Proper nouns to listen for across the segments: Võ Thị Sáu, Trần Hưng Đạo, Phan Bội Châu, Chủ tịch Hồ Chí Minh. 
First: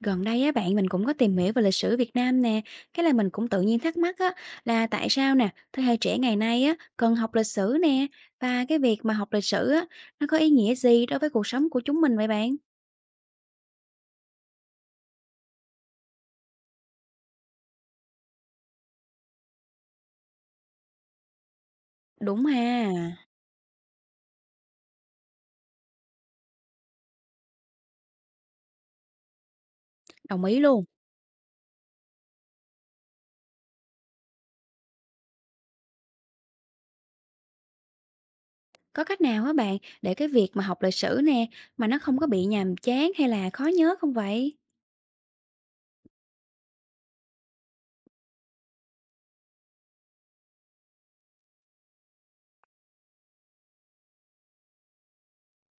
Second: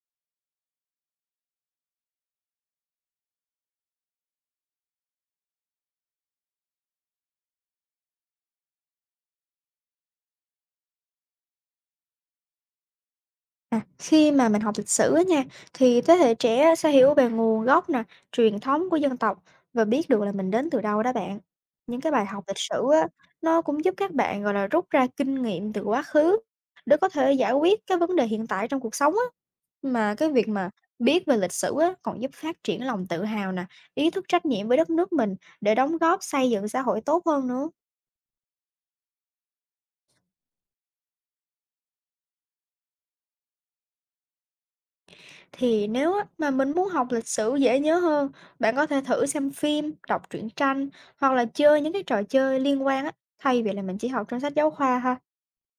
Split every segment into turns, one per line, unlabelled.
Gần đây á bạn, mình cũng có tìm hiểu về lịch sử Việt Nam nè, cái là mình cũng tự nhiên thắc mắc á, là tại sao nè, thế hệ trẻ ngày nay á cần học lịch sử nè, và cái việc mà học lịch sử á, nó có ý nghĩa gì đối với cuộc sống của chúng mình vậy bạn?
À, khi mà mình học lịch sử á nha, thì thế hệ trẻ á sẽ hiểu về nguồn gốc nè, truyền thống của dân tộc và biết được là mình đến từ đâu đó bạn. Những cái bài học
Đúng
lịch sử
ha,
á, nó cũng giúp các bạn gọi là rút ra kinh nghiệm từ quá khứ để có thể giải quyết cái vấn đề hiện tại trong cuộc sống á. Mà cái
đồng
việc
ý
mà
luôn.
biết về lịch sử á, còn giúp phát triển lòng tự hào nè, ý thức trách nhiệm với đất nước mình để đóng góp xây dựng xã hội tốt hơn nữa.
Có cách nào á bạn, để cái việc mà học lịch sử nè mà nó không có bị nhàm chán hay là khó nhớ không vậy?
Thì nếu á, mà mình muốn học lịch sử dễ nhớ hơn, bạn có thể thử xem phim, đọc truyện tranh hoặc là chơi những cái trò chơi liên quan á, thay vì là mình chỉ học trong sách giáo khoa ha.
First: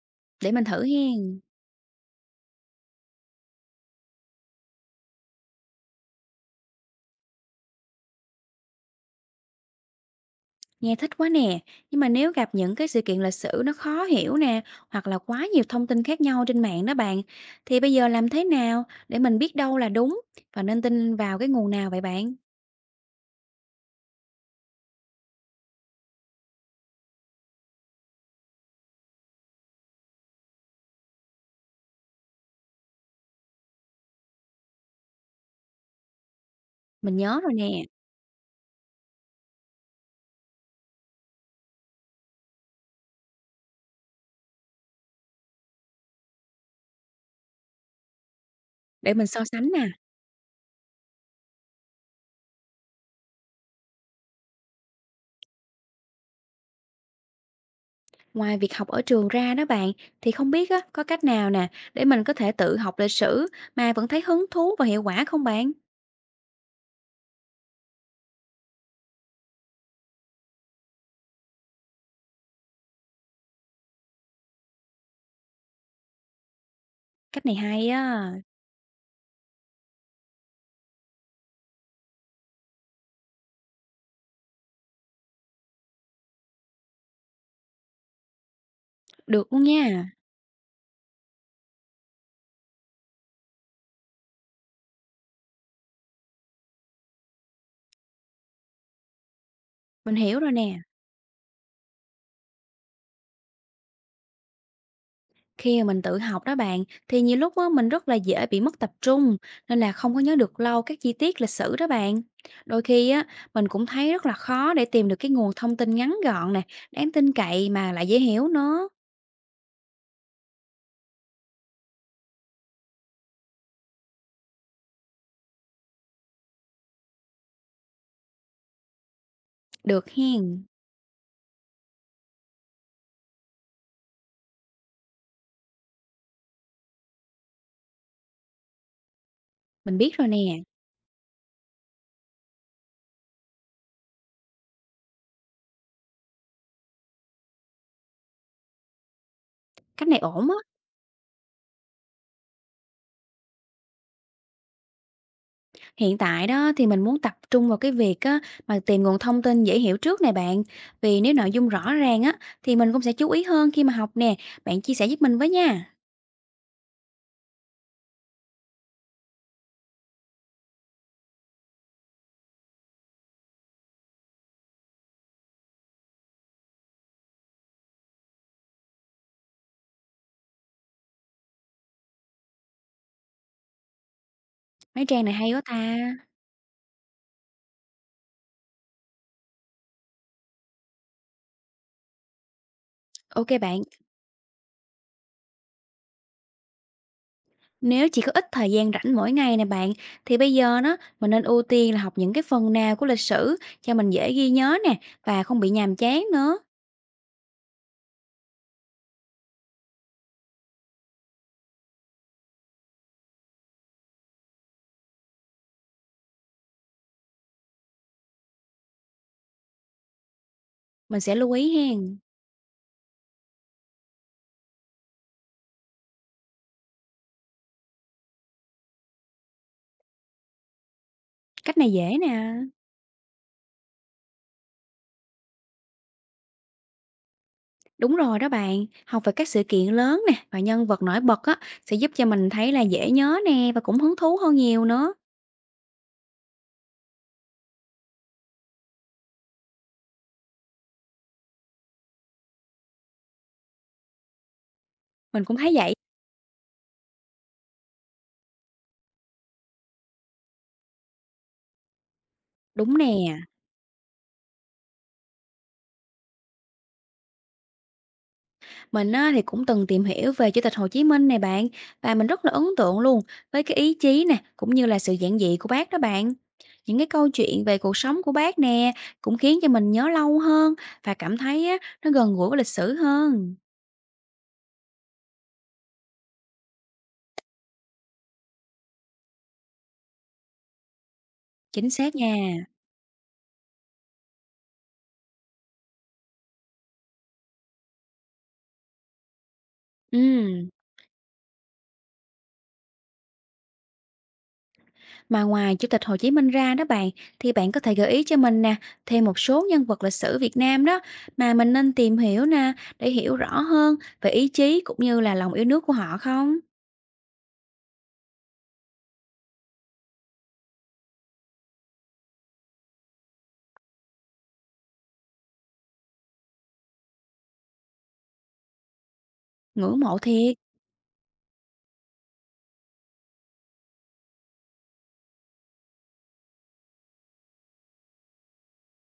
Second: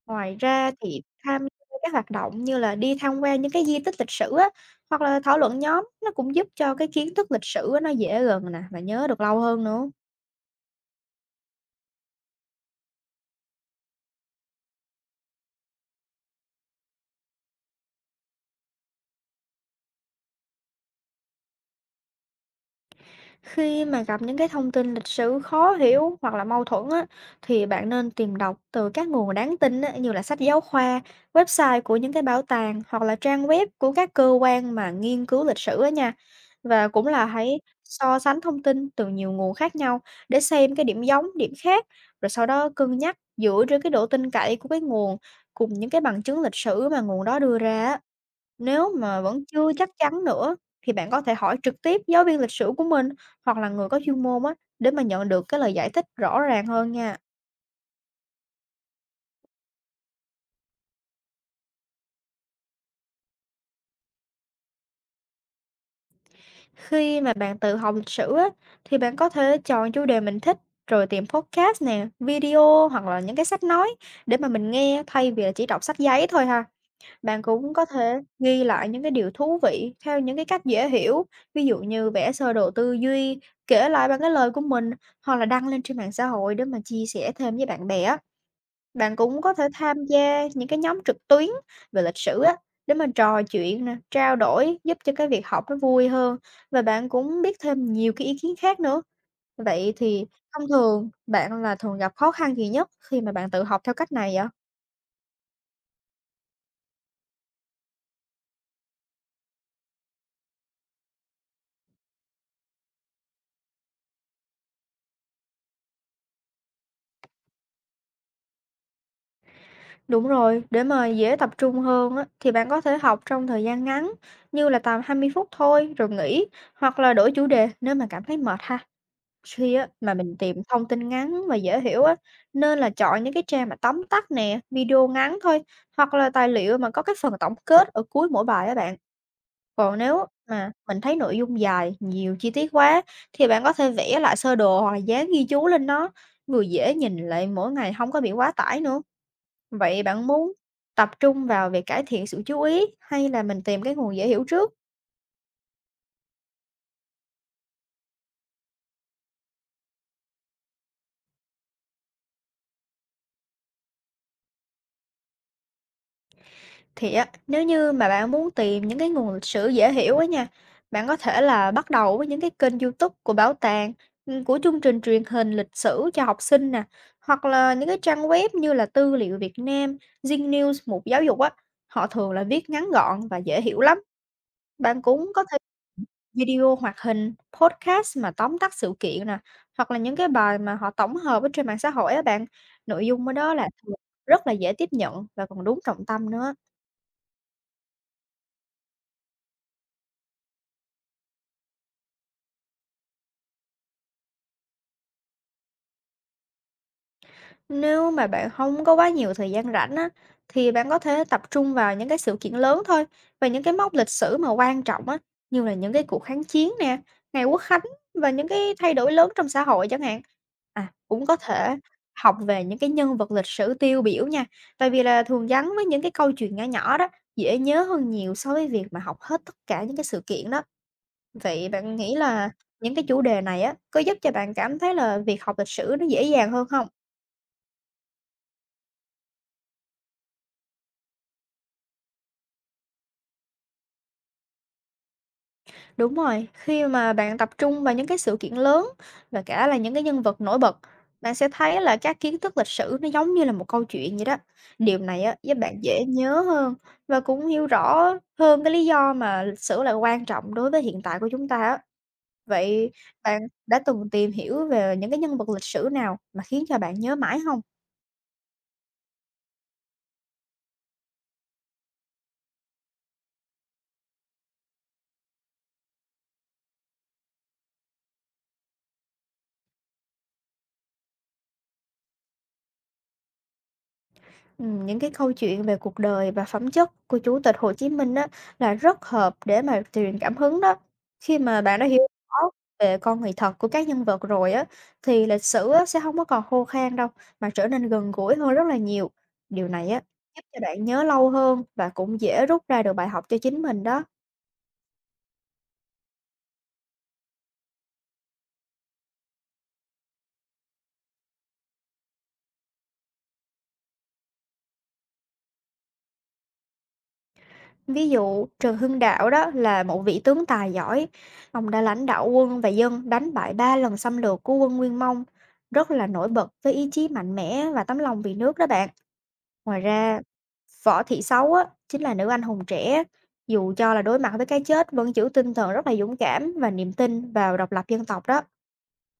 Ngoài
Để mình
ra
thử
thì
hen.
tham gia các hoạt động như là đi tham quan những cái di tích lịch sử á, hoặc là thảo luận nhóm nó cũng giúp cho cái kiến thức lịch sử á, nó dễ gần nè và nhớ được lâu hơn nữa.
Nghe thích quá nè, nhưng mà nếu gặp những cái sự kiện lịch sử nó khó hiểu nè, hoặc là quá nhiều thông tin khác nhau trên mạng đó bạn, thì bây giờ làm thế nào để mình biết đâu là đúng và nên tin vào cái nguồn nào vậy bạn?
Khi mà gặp những cái thông tin lịch sử khó hiểu hoặc là mâu thuẫn á, thì bạn nên tìm đọc từ các nguồn đáng tin á, như là sách giáo khoa, website của những cái bảo tàng hoặc là trang web của các cơ quan mà nghiên cứu lịch sử á nha. Và cũng
Mình
là
nhớ rồi
hãy
nè,
so sánh thông tin từ nhiều nguồn khác nhau để xem cái điểm giống, điểm khác, rồi sau đó cân nhắc dựa trên cái độ tin cậy của cái nguồn cùng những cái bằng chứng lịch sử mà nguồn đó đưa ra á. Nếu
để
mà
mình so
vẫn
sánh
chưa
nè.
chắc chắn nữa thì bạn có thể hỏi trực tiếp giáo viên lịch sử của mình hoặc là người có chuyên môn á để mà nhận được cái lời giải thích rõ ràng hơn nha.
Ngoài việc học ở trường ra đó bạn, thì không biết á, có cách nào nè để mình có thể tự học lịch sử mà vẫn thấy hứng thú và hiệu quả không bạn?
Khi mà bạn tự học lịch sử á thì bạn có thể chọn chủ đề mình thích rồi tìm podcast nè, video hoặc là những cái sách nói để mà mình nghe thay vì là chỉ đọc sách giấy thôi ha. Bạn
Cách này
cũng có
hay
thể
á,
ghi lại những cái điều thú vị theo những cái cách dễ hiểu, ví dụ như vẽ sơ đồ tư duy, kể lại bằng cái lời của mình hoặc là đăng lên trên mạng xã hội để mà chia sẻ thêm với bạn bè á. Bạn cũng
được
có
luôn
thể tham
nha,
gia những cái nhóm trực tuyến về lịch sử á để mà trò chuyện nè, trao đổi giúp cho cái việc học nó vui hơn và bạn cũng biết thêm nhiều cái ý kiến khác nữa. Vậy
mình
thì
hiểu rồi
thông
nè.
thường bạn là thường gặp khó khăn gì nhất khi mà bạn tự học theo cách này vậy?
Khi mà mình tự học đó bạn, thì nhiều lúc á, mình rất là dễ bị mất tập trung, nên là không có nhớ được lâu các chi tiết lịch sử đó bạn. Đôi khi á, mình cũng thấy rất là khó để tìm được cái nguồn thông tin ngắn gọn nè, đáng tin cậy mà lại dễ hiểu nữa.
Đúng rồi, để mà dễ tập trung hơn á, thì bạn có thể học trong thời gian ngắn như là tầm 20 phút thôi rồi nghỉ hoặc là đổi chủ đề nếu mà cảm thấy mệt ha. Khi á,
Được
mà mình tìm
hen,
thông tin ngắn và dễ hiểu á, nên là chọn những cái trang mà tóm tắt nè, video ngắn thôi hoặc là tài liệu mà có cái phần tổng kết ở cuối mỗi bài á bạn. Còn
mình biết
nếu
rồi nè,
mà mình thấy nội dung dài, nhiều chi tiết quá thì bạn có thể vẽ lại sơ đồ hoặc là dán ghi chú lên nó, vừa dễ nhìn lại mỗi ngày không có bị quá tải nữa. Vậy
cách này
bạn
ổn
muốn
á.
tập trung vào việc cải thiện sự chú ý hay là mình tìm cái nguồn dễ hiểu trước?
Hiện tại đó thì mình muốn tập trung vào cái việc á, mà tìm nguồn thông tin dễ hiểu trước nè bạn. Vì nếu nội dung rõ ràng á, thì mình cũng sẽ chú ý hơn khi mà học nè. Bạn chia sẻ giúp mình với nha.
Thì á, nếu như mà bạn muốn tìm những cái nguồn lịch sử dễ hiểu á nha, bạn có thể là bắt đầu với những cái kênh YouTube của bảo tàng, của chương trình truyền hình lịch sử cho học sinh nè, hoặc là những cái trang web như là Tư liệu Việt Nam, Zing News, Mục Giáo dục á, họ thường là viết ngắn gọn và dễ hiểu lắm. Bạn
Mấy trang
cũng
này
có
hay quá ta.
video hoạt hình, podcast mà tóm tắt sự kiện nè, hoặc là những cái bài mà họ tổng hợp ở trên mạng xã hội á bạn, nội dung ở
Ok
đó là
bạn.
thường rất là dễ tiếp nhận và còn đúng trọng tâm nữa.
Nếu chỉ có ít thời gian rảnh mỗi ngày nè bạn, thì bây giờ đó mình nên ưu tiên là học những cái phần nào của lịch sử cho mình dễ ghi nhớ nè, và không bị nhàm chán nữa.
Nếu mà bạn không có quá nhiều thời gian rảnh á, thì bạn có thể tập trung vào những cái sự kiện lớn thôi, và những cái mốc lịch sử mà quan trọng á, như là những cái cuộc kháng chiến nè, ngày quốc khánh và những cái thay đổi lớn trong xã hội chẳng hạn. À,
Mình
cũng
sẽ
có
lưu ý
thể
hen.
học về những cái nhân vật lịch sử tiêu biểu nha, tại vì là thường gắn với những cái câu chuyện nhỏ nhỏ đó, dễ nhớ hơn nhiều so với việc mà học hết tất cả những cái sự kiện đó. Vậy
Cách này
bạn nghĩ
dễ nè.
là những cái chủ đề này á, có giúp cho bạn cảm thấy là việc học lịch sử nó dễ dàng hơn không?
Đúng rồi đó bạn, học về các sự kiện lớn nè và nhân vật nổi bật á, sẽ giúp cho mình thấy là dễ nhớ nè và cũng hứng thú hơn nhiều nữa.
Đúng rồi, khi mà bạn tập trung vào những cái sự kiện lớn và cả là những cái nhân vật nổi bật, bạn sẽ thấy là các kiến thức lịch sử nó giống như là một câu chuyện vậy đó. Điều này á,
Mình
giúp
cũng thấy
bạn
vậy.
dễ nhớ hơn và cũng hiểu rõ hơn cái lý do mà lịch sử lại quan trọng đối với hiện tại của chúng ta á. Vậy
Đúng nè.
bạn đã từng tìm hiểu về những cái nhân vật lịch sử nào mà khiến cho bạn nhớ mãi không?
Mình á, thì cũng từng tìm hiểu về Chủ tịch Hồ Chí Minh này bạn, và mình rất là ấn tượng luôn với cái ý chí nè, cũng như là sự giản dị của bác đó bạn. Những cái câu chuyện về cuộc sống của bác nè cũng khiến cho mình nhớ lâu hơn, và cảm thấy á, nó gần gũi với lịch sử hơn.
Những cái câu chuyện về cuộc đời và phẩm chất của Chủ tịch Hồ Chí Minh á, là rất hợp để mà truyền cảm hứng đó. Khi mà bạn đã
Chính
hiểu
xác
rõ
nha.
về con người thật của các nhân vật rồi á, thì lịch sử á, sẽ không có còn khô khan đâu, mà trở nên gần gũi hơn rất là nhiều. Điều này á, giúp cho
Ừm,
bạn nhớ lâu hơn và cũng dễ rút ra được bài học cho chính mình đó.
Mà ngoài Chủ tịch Hồ Chí Minh ra đó bạn, thì bạn có thể gợi ý cho mình nè, thêm một số nhân vật lịch sử Việt Nam đó mà mình nên tìm hiểu nè, để hiểu rõ hơn về ý chí cũng như là lòng yêu nước của họ không?
Ví dụ Trần Hưng Đạo đó là một vị tướng tài giỏi, ông đã lãnh đạo quân và dân đánh bại ba lần xâm lược của quân Nguyên Mông, rất là nổi bật với ý chí mạnh mẽ và tấm lòng vì nước đó bạn. Ngoài
Ngưỡng mộ
ra,
thiệt.
Võ Thị Sáu á, chính là nữ anh hùng trẻ, dù cho là đối mặt với cái chết vẫn giữ tinh thần rất là dũng cảm và niềm tin vào độc lập dân tộc đó.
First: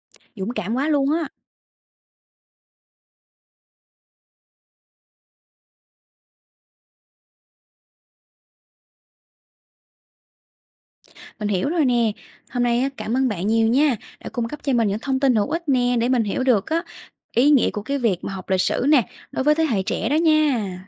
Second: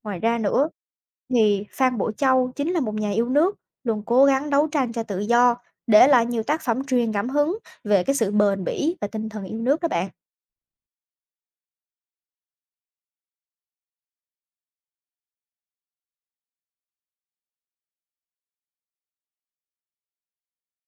Ngoài ra
Dũng
nữa,
cảm quá luôn á,
thì Phan Bội Châu chính là một nhà yêu nước, luôn cố gắng đấu tranh cho tự do, để lại nhiều tác phẩm truyền cảm hứng về cái sự bền bỉ và tinh thần yêu nước đó bạn.
mình hiểu rồi nè. Hôm nay á, cảm ơn bạn nhiều nha, đã cung cấp cho mình những thông tin hữu ích nè, để mình hiểu được á, ý nghĩa của cái việc mà học lịch sử nè, đối với thế hệ trẻ đó nha.